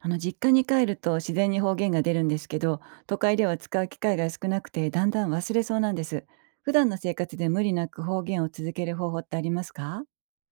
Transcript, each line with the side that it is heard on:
right: 実家に帰ると自然に方言が出るんですけど、都会では使う機会が少なくてだんだん忘れそうなんです。普段の生活で無理なく方言を続ける方法ってありますか？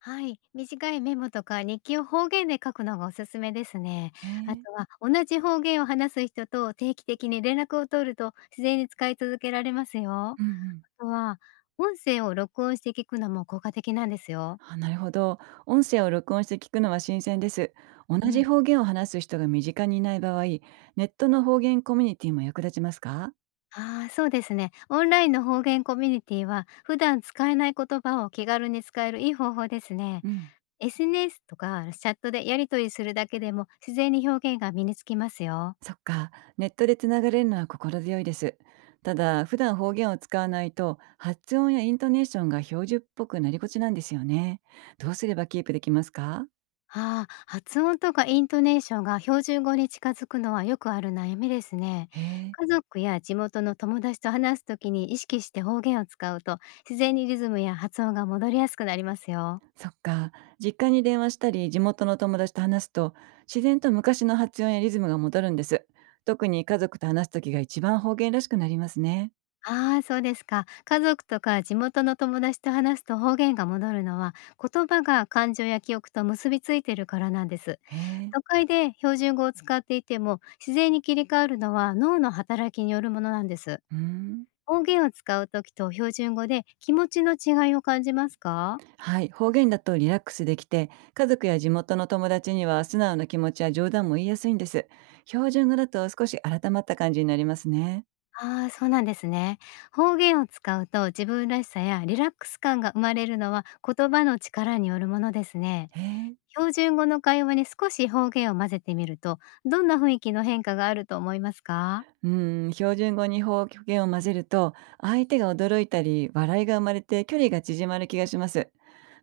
left: はい、短いメモとか日記を方言で書くのがおすすめですね。
right: へ
left: あ
right: え。
left: とは同じ方言を話す人と定期的に連絡を取ると自然に使い続けられますよ。あ
right: うんうん。
left: とは音声を録音して聞くのも効果的なんですよ。
right: あ、なるほど。音声を録音して聞くのは新鮮です。同
left: う
right: じ
left: ん。
right: 方言を話す人が身近にいない場合、ネットの方言コミュニティも役立ちますか？
left: ああ、そうですね。オンラインの方言コミュニティは普段使えない言葉を気軽に使えるいい方法ですね。
right: うん。
left: SNS とかチャットでやり取りするだけでも自然に表現が身につきますよ。
right: そっか、ネットでつながれるのは心強いです。ただ、普段方言を使わないと、発音やイントネーションが標準っぽくなりがちなんですよね。どうすればキープできますか？
left: ああ、発音とかイントネーションが標準語に近づくのはよくある悩みですね。
right: へえ、
left: 家族や地元の友達と話すときに意識して方言を使うと、自然にリズムや発音が戻りやすくなりますよ。
right: そっか。実家に電話したり、地元の友達と話すと、自然と昔の発音やリズムが戻るんです。特に家族と話すときが一番方言らしくなりますね。
left: ああ、そうですか。家族とか地元の友達と話すと方言が戻るのは、言葉が感情や記憶と結びついてるからなんです。
right: へえ、
left: 都会で標準語を使っていても、自然に切り替わるのは脳の働きによるものなんです。
right: うん。
left: 方言を使うときと標準語で気持ちの違いを感じますか？
right: はい、方言だとリラックスできて、家族や地元の友達には素直な気持ちや冗談も言いやすいんです。標準語だと少し改まった感じになりますね。
left: ああー、そうなんですね。方言を使うと自分らしさやリラックス感が生まれるのは言葉の力によるものですね。
right: へえ。
left: 標準語の会話に少し方言を混ぜてみると、どんな雰囲気の変化があると思いますか？
right: うん、標準語に方言を混ぜると、相手が驚いたり、笑いが生まれて距離が縮まる気がします。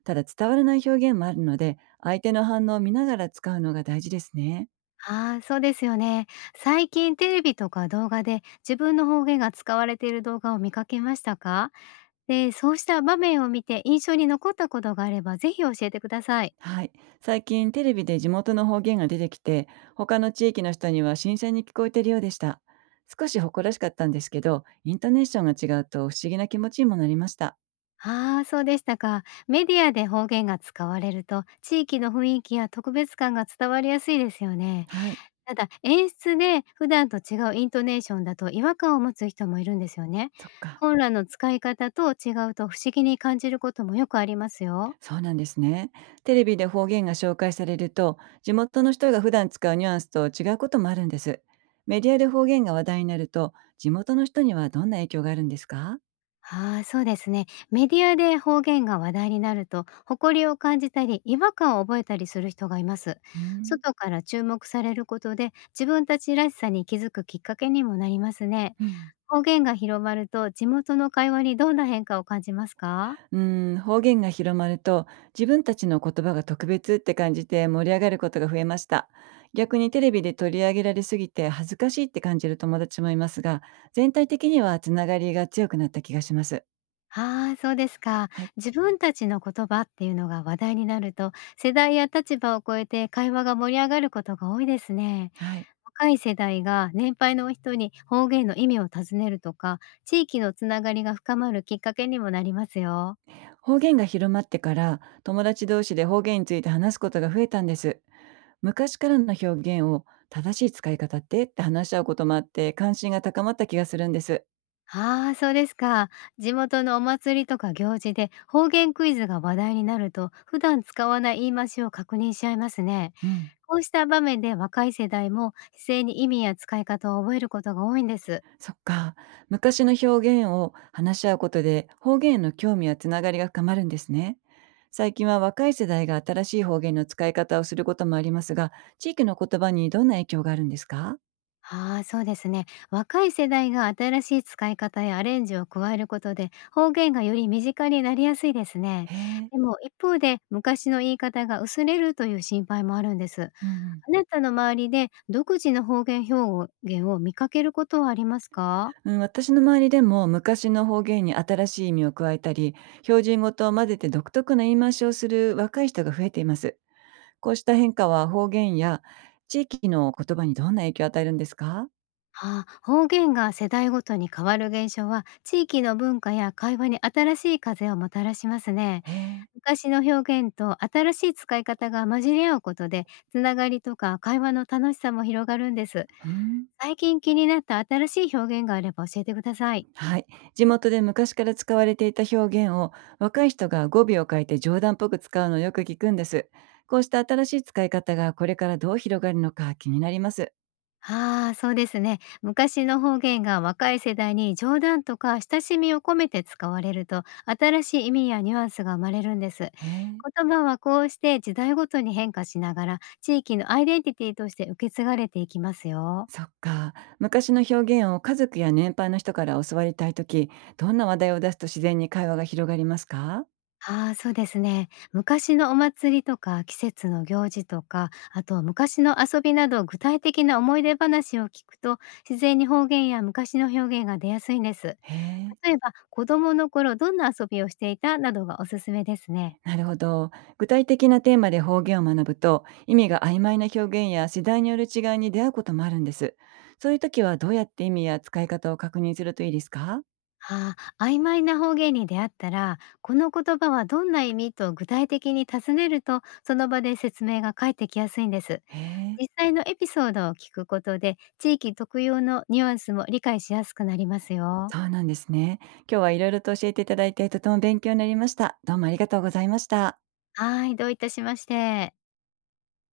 right: ただ伝わらない表現もあるので、相手の反応を見ながら使うのが大事ですね。
left: ああー、そうですよね。最近テレビとか動画で自分の方言が使われている動画を見かけましたか？で、そうした場面を見て印象に残ったことがあれば、ぜひ教えてください。
right: はい。最近テレビで地元の方言が出てきて、他の地域の人には新鮮に聞こえているようでした。少し誇らしかったんですけど、イントネーションが違うと不思議な気持ちにもなりました。
left: ああ、そうでしたか。メディアで方言が使われると、地域の雰囲気や特別感が伝わりやすいですよね。
right: はい。
left: ただ、演出で普段と違うイントネーションだと違和感を持つ人もいるんですよね。
right: そっか。
left: 本来の使い方と違うと不思議に感じることもよくありますよ。
right: そうなんですね。テレビで方言が紹介されると、地元の人が普段使うニュアンスと違うこともあるんです。メディアで方言が話題になると、地元の人にはどんな影響があるんですか？
left: ああ、そうですね。メディアで方言が話題になると、誇りを感じたり、違和感を覚えたりする人がいます。
right: うーん。
left: 外から注目されることで、自分たちらしさに気づくきっかけにもなりますね。
right: うんうん、
left: 方言が広まると、地元の会話にどんな変化を感じますか？
right: うん、方言が広まると自分たちの言葉が特別って感じて盛り上がることが増えました。逆にテレビで取り上げられすぎて恥ずかしいって感じる友達もいますが、全体的にはつながりが強くなった気がします。
left: ああー、そうですか。
right: はい。
left: 自分たちの言葉っていうのが話題になると、世代や立場を超えて会話が盛り上がることが多いですね。
right: はい。
left: 若い世代が年配の人に方言の意味を尋ねるとか、地域のつながりが深まるきっかけにもなりますよ。
right: 方言が広まってから友達同士で方言について話すことが増えたんです。昔からの表現を正しい使い方って話し合うこともあって関心が高まった気がするんです。
left: ああ、そうですか。地元のお祭りとか行事で方言クイズが話題になると、普段使わない言い回しを確認しちゃいますね。
right: うん。
left: こうした場面で若い世代も姿勢に意味や使い方を覚えることが多いんです。
right: そっか。昔の表現を話し合うことで方言への興味やつながりが深まるんですね。最近は若い世代が新しい方言の使い方をすることもありますが、地域の言葉にどんな影響があるんですか？
left: ああ、そうですね。若い世代が新しい使い方やアレンジを加えることで方言がより身近になりやすいですね。
right: へえ。
left: でも一方で昔の言い方が薄れるという心配もあるんです。
right: うんうん、
left: あなたの周りで独自の方言表現を見かけることはありますか？
right: うん、私の周りでも昔の方言に新しい意味を加えたり、標準語と混ぜて独特な言い回しをする若い人が増えています。こうした変化は方言や地域の言葉にどんな影響を与えるんですか？
left: ああ、方言が世代ごとに変わる現象は地域の文化や会話に新しい風をもたらしますね。
right: へえ、
left: 昔の表現と新しい使い方が混じり合うことで、つながりとか会話の楽しさも広がるんです。
right: うん。
left: 最近気になった新しい表現があれば教えてください。
right: はい。地元で昔から使われていた表現を若い人が語尾を変えて冗談っぽく使うのをよく聞くんです。こうした新しい使い方がこれからどう広がるのか気になります。
left: ああ、そうですね。昔の方言が若い世代に冗談とか親しみを込めて使われると、新しい意味やニュアンスが生まれるんです。
right: へえ。
left: 言葉はこうして時代ごとに変化しながら、地域のアイデンティティとして受け継がれていきますよ。
right: そっか。昔の表現を家族や年配の人から教わりたいとき、どんな話題を出すと自然に会話が広がりますか？
left: ああ、そうですね。昔のお祭りとか季節の行事とか、あと昔の遊びなど具体的な思い出話を聞くと、自然に方言や昔の表現が出やすいんです。
right: へえ。
left: 例えば、子供の頃どんな遊びをしていた、などがおすすめですね。
right: なるほど。具体的なテーマで方言を学ぶと、意味が曖昧な表現や世代による違いに出会うこともあるんです。そういう時はどうやって意味や使い方を確認するといいですか？
left: ああ、曖昧な方言に出会ったら、この言葉はどんな意味と具体的に尋ねると、その場で説明が返ってきやすいんです。
right: へえ、
left: 実際のエピソードを聞くことで、地域特有のニュアンスも理解しやすくなりますよ。
right: そうなんですね。今日はいろいろと教えていただいて、とても勉強になりました。どうもありがとうございました。
left: はい、どういたしまして。